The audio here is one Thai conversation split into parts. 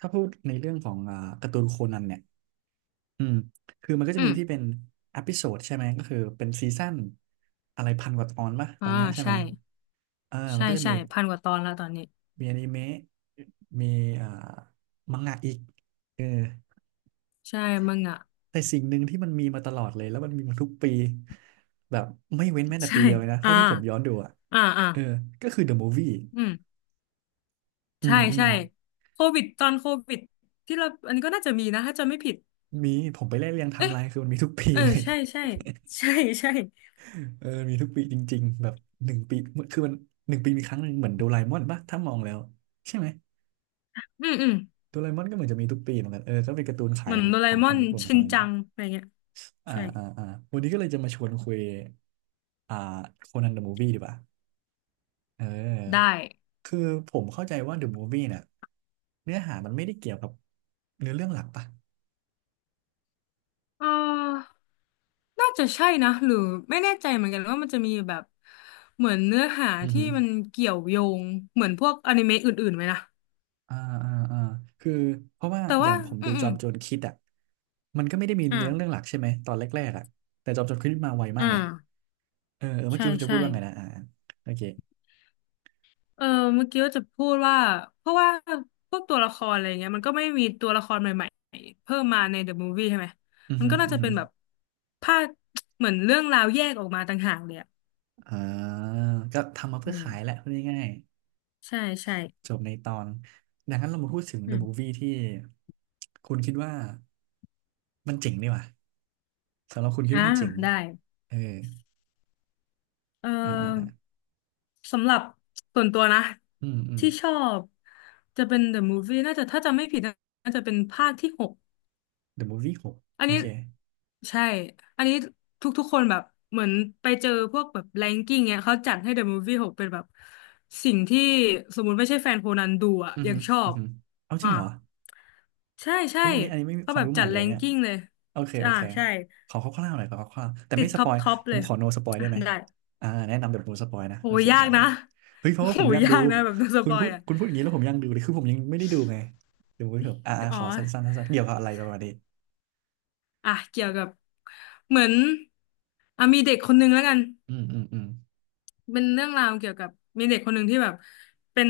ถ้าพูดในเรื่องของการ์ตูนโคนันเนี่ยอืมคือมันก็อืจะมีม ที่เป็นอ p พิโซดใช่ไหมก็คือเป็นซีซั่นอะไรพันกว่าตอนป่ะตอ่าอนเนี้ยใช่ไหใช่มเออมัใช่นก็จะใช่มีพันกว่าตอนแล้วตอนนี้มีอนิเมะมีอ่ามังงะอีกเออใช่มึงอ่ะ แต่สิ่งหนึ่งที่มันมีมาตลอดเลย แล้วมันมีมาทุกปี แบบไม่เว้นแม้ แต่ใช่ปีเดียวเลยนะ อ่าเท่าที่ผมย้อนดูอ่ะอ่าอ่าเออก็คือ The Movie อืมอืใช่มอืมใช่โควิดตอนโควิดที่เราอันนี้ก็น่าจะมีนะถ้าจำไม่ผิดมีผมไปไล่เรียงไทม์เอ๊ะไลน์คือมันมีทุกปีเออเลย ใช่ใช่ ใช่ใช่เออ มีทุกปีจริงๆ แบบหนึ่งปี คือมันหนึ่งปีมีครั้งหนึ่งเหมือนโดราเอมอนป่ะถ้ามองแล้วใช่ไหมอืมอืมโดราเอมอนก็เหมือนจะมีทุกปีเหมือนกัน เออก็เป็นการ์ตูนขาเหยมือนของโดราขเอองมอฝั่งนญี่ปุ่นชิเขานเลยจัมั้งงอะไรเงี้ยอ่า ใช่อ่า อ่า วันนี้ก็เลยจะมาชวนคุย อ่าโคนันเดอะมูฟวี่ดีกว่าเอได้อ คือผมเข้าใจว่าเดอะมูฟวี่เนี่ยเนื้อหามันไม่ได้เกี่ยวกับเนื้อเรื่องหลักป่ะเอ่าน่าจะใช่นะหรือไม่แน่ใจเหมือนกันว่ามันจะมีแบบเหมือนเนื้อหาอือที่ฮึมันเกี่ยวโยงเหมือนพวกอนิเมะอื่นๆไหมนะอ่าอ่าอ่าคือเพราะว่าแต่อย่าว่างผมอืดูม จอมโจรคิดอ่ะมันก็ไม่ได้มีอ่าเนื้อเรื่องหลักใช่ไหมตอนแรกๆอ่ะแต่จอมโจรคิดมาไวมากอ่าไง เออเออเมื่อใช่กี้คุณจะพูใช่ดว่าไงนะอ่าโอเคเออเมื่อกี้ว่าจะพูดว่าเพราะว่าพวกตัวละครอะไรเงี้ยมันก็ไม่มีตัวละครใหม่ๆเพิ่มมาในเดอะมูฟวี่ใช่ไหมอือมันหืก็อน่าอือจะหืเป็อนแบบภาคเหมือนเรื่องราวแยกออกมาต่างหากเลยอะอ่าก็ทำมาอืเพื่อมขายแหละพูดง่ายใช่ใช่ๆจบในตอนดังนั้นเรามาพูดถึง อื The ม Movie ที่คุณคิดว่ามันเจ๋งดีว่ะสำหรับคุณคิดอ่าว่ามันเจ๋งได้เออเออ่าอ่าอ่าอสำหรับส่วนตัวนะอืมอืม ที่ชอบจะเป็นเดอะมูฟวี่น่าจะถ้าจำไม่ผิดน่าจะเป็นภาคที่หก The Movie หกอันโอนี้เคใช่ อันนี้ทุกๆคนแบบเหมือนไปเจอพวกแบบแรงกิ้งเนี้ยเขาจัดให้ The Movie หกเป็นแบบสิ่งที่สมมุติไม่ใช่แฟนโคนันดูอ่ะอือยัหืงอชออือบหือเอาจอ่าริงเหรอใช่ใช่โอ้ยอันนี้อันนี้ไม่มีเขาควาแบมบรู้ใหจัม่ดเลแรยงเนี่ย กิ้งเลยโอเคโออ่าเค ใช่ขอคร่าวๆหน่อยขอคร่าวๆแต่ติไม่ดสท็อปปอยท็อปผเลมยขอโนสปอยอ่ะได้ไหมได้อ่าแนะนำแบบโนสปอยนะโอ้โอยเคยากมานะ มาเฮ้ยเพ ราะว่าผโอ้มอยยากดูยากนะแบบโดนสคุปณอพูยดอ่ะคุณพูดอย่างนี้แล้วผมอยากดูเลยคือผมยังไม่ได้ดูไงเดี๋ยวไว้เถอะอ่าอ่าอ๋อขอสั้นๆสั้นๆเกี่ยวกับอะไรประมาณนี้อ่ะเกี่ยวกับเหมือนอ่ะมีเด็กคนนึงแล้วกัน อืมอืมอืมเป็นเรื่องราวเกี่ยวกับมีเด็กคนหนึ่งที่แบบเป็น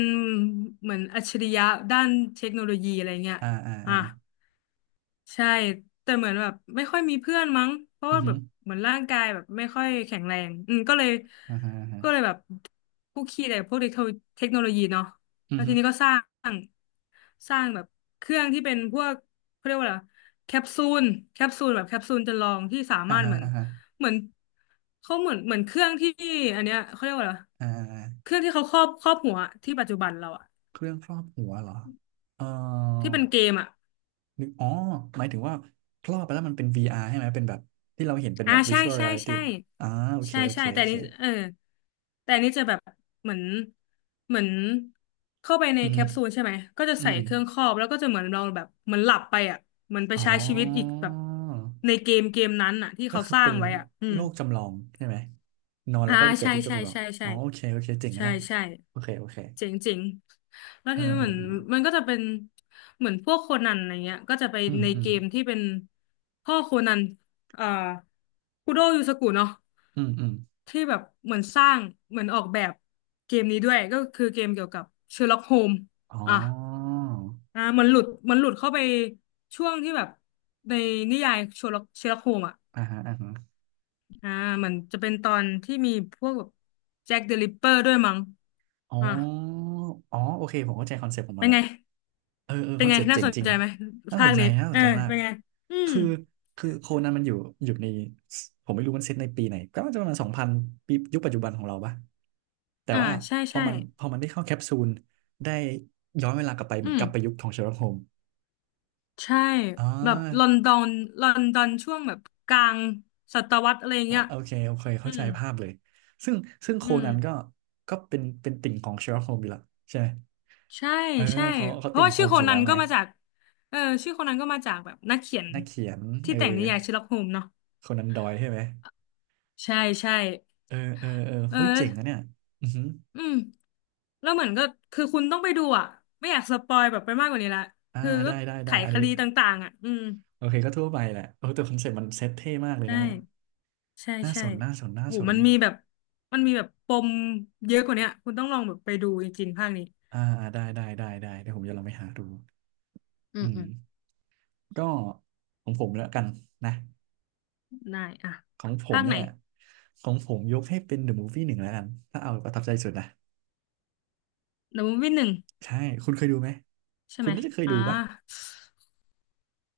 เหมือนอัจฉริยะด้านเทคโนโลยีอะไรเงี้ยอ่าอ่าอ่าอ่ะใช่แต่เหมือนแบบไม่ค่อยมีเพื่อนมั้งเพราะอือว่าฮึแบบเหมือนร่างกายแบบไม่ค่อยแข็งแรงอืมก็เลยอ่าฮะอ่าฮะก็เลยแบบคุกคีแต่พวกเทคโนโลยีเนาะอืแล้อวฮึทีนี้ก็งสร้างแบบเครื่องที่เป็นพวกเขาเรียกว่าอะไรแคปซูลแคปซูลแบบแคปซูลจำลองที่สาอ่ามารถฮะเหมือนอ่าฮะเหมือนเขาเหมือนเหมือนเครื่องที่อันเนี้ยเขาเรียกว่าอะไร อ่าเคอ่ารื่องที่เขาครอบหัวที่ปัจจุบันเราอะเครื่องครอบหัวเหรอเอ่อที่เป็นเกมอะนึกอ๋อหมายถึงว่าครอบไปแล้วมันเป็น VR ใช่ไหม เป็นแบบที่เราเห็นเป็นอ่าแบบ ใช่ Visual ใช่ Reality ใช่อ่าโอเคใช่โอเคใช่แต่โออันเค นี้เออแต่อันนี้จะแบบเหมือนเหมือนเข้าไปในอืแคม ปซูลใช่ไหมก็จะอืใส่ม เครื่องครอบแล้วก็จะเหมือนเราแบบเหมือนหลับไปอะเหมือนไปอ๋ใช้ชีวิตอีกอ แบบในเกมเกมนั้นอะที่ก็เขาคือสร้าเป็งนไว้อะอืโลม กจำลองใช่ไหม นอนอ่าแล้วก็ไปเกิดใช่ที่โลกใช่จำลองใช่ใช่อ๋อโอเคโอเคเจ๋งอะใช่เนี่ย ใช่โอเคโอเคเจ๋งเจ๋งแล้วเอคือเหมือนอมันก็จะเป็นเหมือนพวกโคนันอะไรเงี้ยก็จะไปอืมในอืม อืเกม มที่เป็นพ่อโคนันเอ่อคุโดยูสกุเนาะอืม อืม ที่แบบเหมือนสร้างเหมือนออกแบบเกมนี้ด้วยก็คือเกมเกี่ยวกับเชอร์ล็อกโฮมอ๋อ่ะออ่ามันหลุดเข้าไปช่วงที่แบบในนิยายเชอร์ล็อกโฮมอ่ะ อ่าฮะอ่าฮะอ่ามันจะเป็นตอนที่มีพวกแบบแจ็คเดอะริปเปอร์ด้วยมั้งอ๋อ่าออ๋อ โอเค ผมเข้าใจคอนเซ็ปต์ของมัเป็นนละ ไงเออเออเป็คนอนไงเซปต์น่าเจ๋งสนจริงใจไหมน่าสภานคใจนี้น่าสเอนอใจมากเป็นไงอืมคือคือโคนันมันอยู่อยู่ในผมไม่รู้มันเซตในปีไหนก็น่าจะประมาณสองพันปียุคปัจจุบันของเราปะแต่อ่าว่าใช่พอใช่มันพอมันได้เข้าแคปซูลได้ย้อนเวลากลับไปเหอืมือนมกลับไปยุคของเชอร์ล็อกโฮมใช่อ๋อแบบลอนดอนลอนดอนช่วงแบบกลางศตวรรษอะไรอ่าเงี้ยโอเคโอเคอืเข้าใจมภาพเลยซึ่งซึ่งโคอืมนันก็ก็เป็นเป็นติ่งของเชอร์ล็อกโฮมอยู่และใช่ไหมใช่เออใช่เขาเขาเพราะติ่งว่าโฮชื่อมโคส์อยู่นัแล้นวไงก็มาจากเออชื่อโคนันก็มาจากแบบนักเขียนนักเขียนที่เออแต่งนิยายเชอร์ล็อกโฮมส์เนาะโคนันดอยล์ใช่ไหม ใช่ใช่เออเออเออเออ เฮ้ยเจ๋งนะเนี่ยอือหืออืมแล้วเหมือนก็คือคุณต้องไปดูอ่ะไม่อยากสปอยแบบไปมากกว่านี้ละอ่าคือก็ได้ได้ไขได้อันคนี้ดีต่างๆอ่ะอืมโอเคก็ทั่วไปแหละโอ้แต่คอนเซ็ปต์มันเซ็ตเท่มากเลยใช่นะเนี่ยใช่น่าใช่สนน่าสนน่าโหสนมันมีแบบมันมีแบบปมเยอะกว่าเนี้ยคุณต้องลองแบบไปดูจริงๆภาคนี้อ่าอ่าได้ได้ได้ได้เดี๋ยวผมจะลองไปหาดูอือืมมอืมก็ของผมแล้วกันนะได้อ่ะของผมภาคไหนเนี่ยของผมยกให้เป็น The Movie หนึ่งแล้วกันถ้าเอาประทับใจสุดนะเดอะมูฟวี่หนึ่งใช่คุณเคยดูไหมใช่คุไหณมน่าจะเคยอ่าดูปะ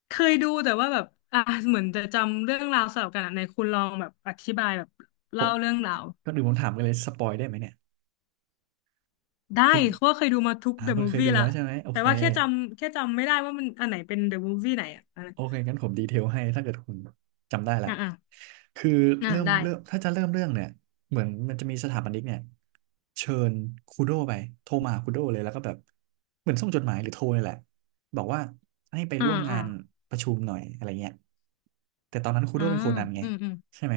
เคยดูแต่ว่าแบบอ่าเหมือนจะจำเรื่องราวสลับกันอ่ะในคุณลองแบบอธิบายแบบโอ้เล่าเรื่องราว ก็ดูผมถามกันเลยสปอยได้ไหมเนี่ยได้คุณเพราะว่าเคยดูมาทุกอ่าเดอะคุณมูฟเคยวี่ดูแล้ละวใช่ไหมโอแต่เค ว่าแค่จำไม่ได้ว่ามันอันไหนเป็นเดอะมูฟวี่ไหนอ่ะอะไรโอเคงั้นผมดีเทลให้ถ้าเกิดคุณจำได้ละอ่ะอ่ะคืออ่ะเริ่มได้เริ่มถ้าจะเริ่มเรื่องเนี่ยเหมือนมันจะมีสถาปนิกเนี่ยเชิญคูโดไปโทรมาหาคูโดเลยแล้วก็แบบเหมือนส่งจดหมายหรือโทรเลยแหละบอกว่าให้ไปอ่าร่วมงาอ่านประชุมหน่อยอะไรเงี้ยแต่ตอนนั้นคูโดอ่าเป็นโคนันไงอืมอืมใช่ไหม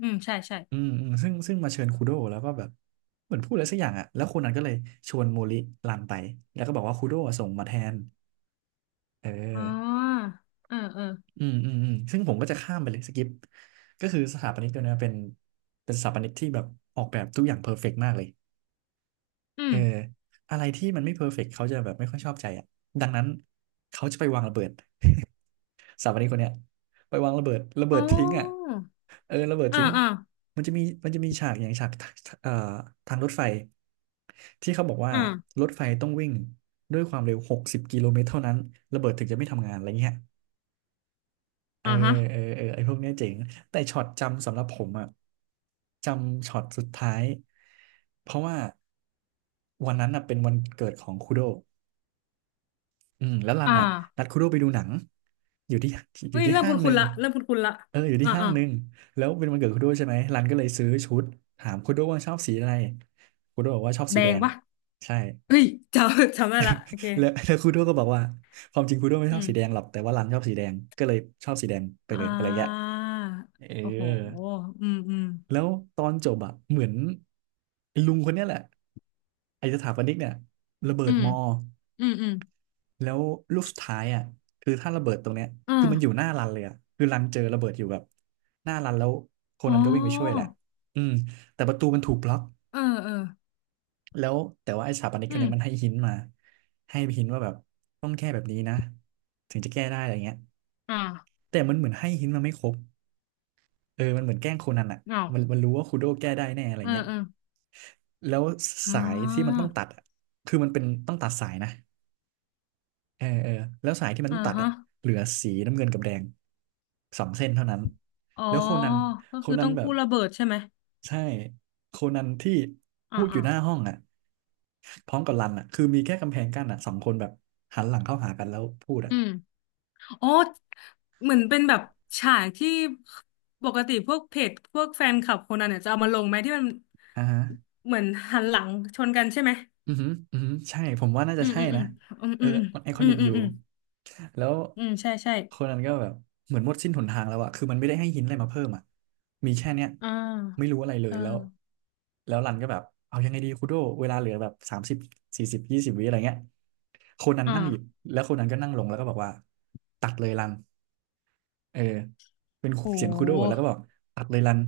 อืมใช่ใช่อืมอืมซึ่งมาเชิญคูโดแล้วก็แบบเหมือนพูดอะไรสักอย่างอ่ะแล้วคนนั้นก็เลยชวนโมริรันไปแล้วก็บอกว่าคูโดอะส่งมาแทนเออ อ๋อเออเอออืมอืมอืมซึ่งผมก็จะข้ามไปเลยสกิปก็คือสถาปนิกตัวเนี้ยเป็นเป็นสถาปนิกที่แบบออกแบบทุกอย่างเพอร์เฟกต์มากเลยอืเอมออะไรที่มันไม่เพอร์เฟกต์เขาจะแบบไม่ค่อยชอบใจอ่ะดังนั้นเขาจะไปวางระเบิด สถาปนิกคนเนี้ยไปวางระเบิดระเบิอ๋อดทิ้งอ่ะเออระเบิดอ่าทิ้งอ่ามันจะมีฉากอย่างฉากเอ่อทางรถไฟที่เขาบอกว่าอ่ารถไฟต้องวิ่งด้วยความเร็ว60 กิโลเมตรเท่านั้นระเบิดถึงจะไม่ทำงานอะไรเงี้ย เอออ่าฮะเออเออไอ้พวกเนี้ยเจ๋งแต่ช็อตจำสำหรับผมอะจำช็อตสุดท้ายเพราะว่าวันนั้นอะเป็นวันเกิดของคุโดอืมแล้วรันอ่าอะนัดคุโดไปดูหนังอยู่ที่อเฮ้ยู่ยที่เริ่มห้างหคุ้นึ่นงๆละเริ่มคุ้นๆละเอออยู่ที่อ่าห้างอ่าหนึ่งแล้วเป็นวันเกิดคุโดใช่ไหมรันก็เลยซื้อชุดถามคุโดว่าชอบสีอะไรคุโดบอกว่าชอบแดสีแดงงปะใช่เฮ้ยจำ จำได้ละโอเคแล้ว แล้วคุโดก็บอกว่าความจริงคุโดไม่อืชอบมสีแดงหรอกแต่ว่ารันชอบสีแดงก็เลยชอบสีแดงไปเลอ่ยอะไรเงี้ยาเออ โอ้โหอืมอืมแล้วตอนจบอะเหมือนไอ้ลุงคนเนี้ยแหละไอ้สถาปนิกเนี่ยระเบิอืดมมออืมอืมแล้วลูกสุดท้ายอะคือถ้าระเบิดตรงเนี้ยคือมันอยู่อ่าหน้ารันเลยอะคือรันเจอระเบิดอยู่แบบหน้ารันแล้วโคอ๋อ นันก็วิ่งไปช่วยแหละอืมแต่ประตูมันถูกบล็อกเออเออ แล้วแต่ว่าไอ้สถาปนิกคอืนม เนี้ยมันให้หินมาให้หินว่าแบบต้องแก้แบบนี้นะถึงจะแก้ได้อะไรเงี้ยอ่าแต่มันเหมือนให้หินมาไม่ครบเออมันเหมือนแกล้งโคนันอ่ะมันมัเอานรู้ว่าคูโดแก้ได้แน่อะไรเออเงี้ย เออแล้วอ่สายที่มันาต้องตัดอะคือมันเป็นต้องตัดสายนะเออเออแล้วสายที่มันอ่าต้องตัดฮะอะเหลือสีน้ำเงินกับแดงสองเส้นเท่านั้นอ๋อแล้วโคนันก็คือต้องแบบกู้ระเบิดใช่ไหมใช่โคนันที่อ่าพูดออ่ายู่หน้าห้องอ่ะพร้อมกับรันอ่ะคือมีแค่กำแพงกั้นอ่ะสองคนแบบหันหลังเข้าหากันแล้วพูดอ่ะอืมอ๋อเหมือนเป็นแบบฉากที่ปกติพวกเพจพวกแฟนคลับคนนั้นเนี่ยจะเอามาลงไหมที่มันอ่าฮะ เหมือนหันหลังชนกันใช่ไหมอือหืออือหือใช่ผมว่าน่าอืจะมใช่อืมอืนะมอืมเอออืมมันไอคออืมนิกอือมยู่อืมแล้วอืมใช่ใช่คนนั้นก็แบบเหมือนหมดสิ้นหนทางแล้วอะคือมันไม่ได้ให้หินอะไรมาเพิ่มอะมีแค่เนี้ย อ่ไม่ารู้อะไรเลเอยแล้ว อแล้วรันก็แบบเอายังไงดีคูโดเวลาเหลือแบบ304020วิอะไรเงี้ยคนนั้นอ่านั่งหยิบแล้วคนนั้นก็นั่งลงแล้วก็บอกว่าตัดเลยรัน เออ เป็นโเสียงคูโดแล้หวก็บอกตัดเลยรัน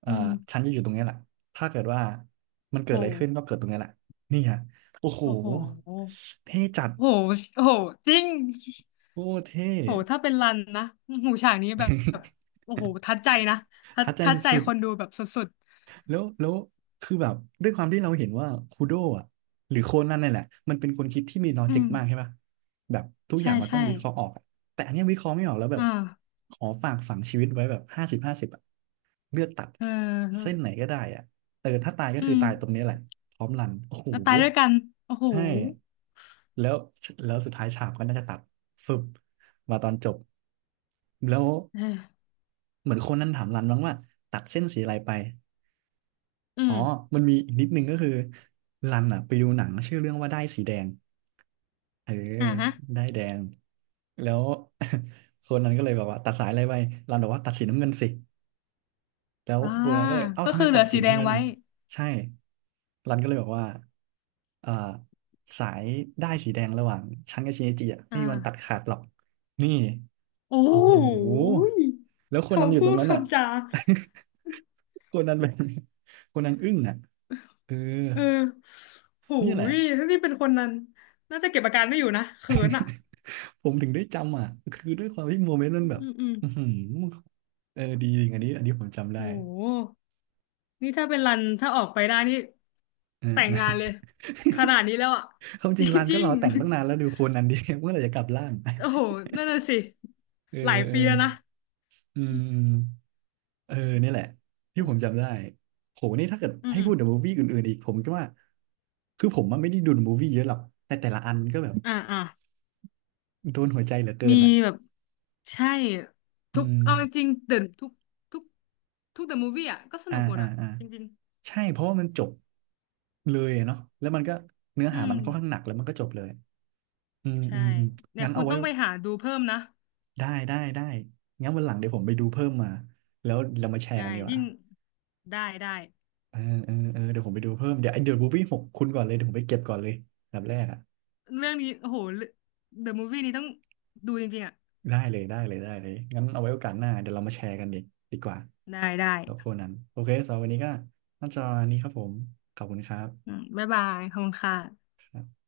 เอ่ออืฉันมจะอยู่ตรงเนี้ยแหละถ้าเกิดว่ามันเกิดอะไรขึ้โหนก็เกิดตรงเนี้ยแหละนี่ฮะโอ้โห โอ้โห เท่จัด โหโห จริงโอ้เท่ โหถ้าเป็นรันนะหูฉากนี้แบบโอ้โหทัดใจนะทั ดทัดใจทัดใจสุด คนดูแบบสุดแล้ว คือแบบ ด้วยความที่เราเห็นว่าคูโดะอ่ะหรือโคนันนี่นแหละ มันเป็นคนคิดที่มีลอๆอืจิกมมากใช่ปะแบบ ทุกอใช่ย่างมันต้ใช่องวิเคราะห์ออกอะแต่อันเนี้ยวิเคราะห์ไม่ออกแล้วแบอ่บ าขอฝากฝังชีวิตไว้แบบ50/50อ่ะเลือกตัด เเส้ออนไหนก็ได้อ่ะเออถ้าตายก็อืคือมตายตรงนี้แหละพร้อมรัน โอ้โหแล้วตายด้วยกันโอ้โหใช่แล้วแล้วสุดท้ายฉากก็น่าจะตัดฟึบมาตอนจบแล้วเออเหมือนคนนั้นถามรันบ้างว่าตัดเส้นสีอะไรไป อือ๋อมมันมีอีกนิดนึงก็คือรันอ่ะไปดูหนังชื่อเรื่องว่าได้ายสีแดงเอออ่าฮะได้ายแดงแล้ว คนนั้นก็เลยบอกว่าตัดสายอะไรไปรันบอกว่าตัดสีน้ำเงินสิแล้วอ่าคนนั้นก็เลยเอ้าก็ทำไมคือเหตัลืดอสีสีแดน้ำงเงินไว้ใช่รันก็เลยบอกว่าเอ่อสายได้ายสีแดงระหว่างฉันกับชินจิอ่ะไม่อ่มีวันตัดาขาดหรอกนี่โอ้โหโอ้โหยแล้วคนนั้นอคำยู่พูตรงดนั้นอ่ะ คำจา คนนั้นแบบคนนั้นอึ้งอ่ะเออ เออโหเนี่ยแหละ ยถ้านี่เป็นคนนั้นน่าจะเก็บอาการไม่อยู่นะเขินอ่ะ ผมถึงได้จำอ่ะคือด้วยความที่โมเมนต์มัอืนมแบบอืมอืมอือหือเออดีจริงอันนี้อันนี้ผมจำโได้ห นี่ถ้าเป็นรันถ้าออกไปได้นี่เออ แต่เองอ งานเลยขนาด นี้แล้วอ่ะ ความจ ริงร้านจก็ริรงอแต่งตั้งนานแล้วดูโคนนั้นดี เมื่อไหร่จะกลับร่าง ๆโอ้โห นั่นน่ะสิเออหลายเออปีแล้วนะอืมอืมเออนี่แหละที่โอืผมมจำได้โหนี่ถ้าเกิดอืให้พูดถึงมมูฟวี่อื่นๆอีกผมก็ว่าคือผมมันไม่ได้ดูมูฟวี่เยอะหรอกแต่แต่ละอันันก็แบบอ่าอ่าโดนหัวใจเหลือเกิมีนอ่ะแบบใช่อืทุกมเอาจริงๆเดินทุกทุกทุกเดอะมูฟวี่อ่ะก็สอ่านุกหมดอ่าอ่ะอ่า จริงใช่เพราะว่ามันจบเลยอะเนาะแล้วมันก็เนื้อๆอืหามัมนค่อนข้างหนักแล้วมันก็จบเลยอืมใช่อืมอืมเนี่ยงั้นคุเอาณไว้ต้องไปหาดูเพิ่มนะได้ได้ได้งั้นวันหลังเดี๋ยวผมไปดูเพิ่มมาแล้วเรามาแชร์ใช่กันดีกยิ่ว่างได้ได้เออเออเออเดี๋ยวผมไปดูเพิ่มเดี๋ยวไอเดอะมูฟวี่หกคุณก่อนเลยเดี๋ยวผมไปเก็บก่อนเลยอันดับแรกอ่ะเรื่องนี้โอ้โหเดอะมูฟวี่นี้ต้องดูจริงๆอ่ะได้เลยได้เลยได้เลยงั้นเอาไว้โอกาสหน้าเดี๋ยวเรามาแชร์กันดีกว่าได้ได้สำหรับคนนั้นโอเคสำหรับวันนี้ก็น่าจะวันนี้ครับผมขอบคุณครัอืบมบ๊ายบายขอบคุณค่ะครับ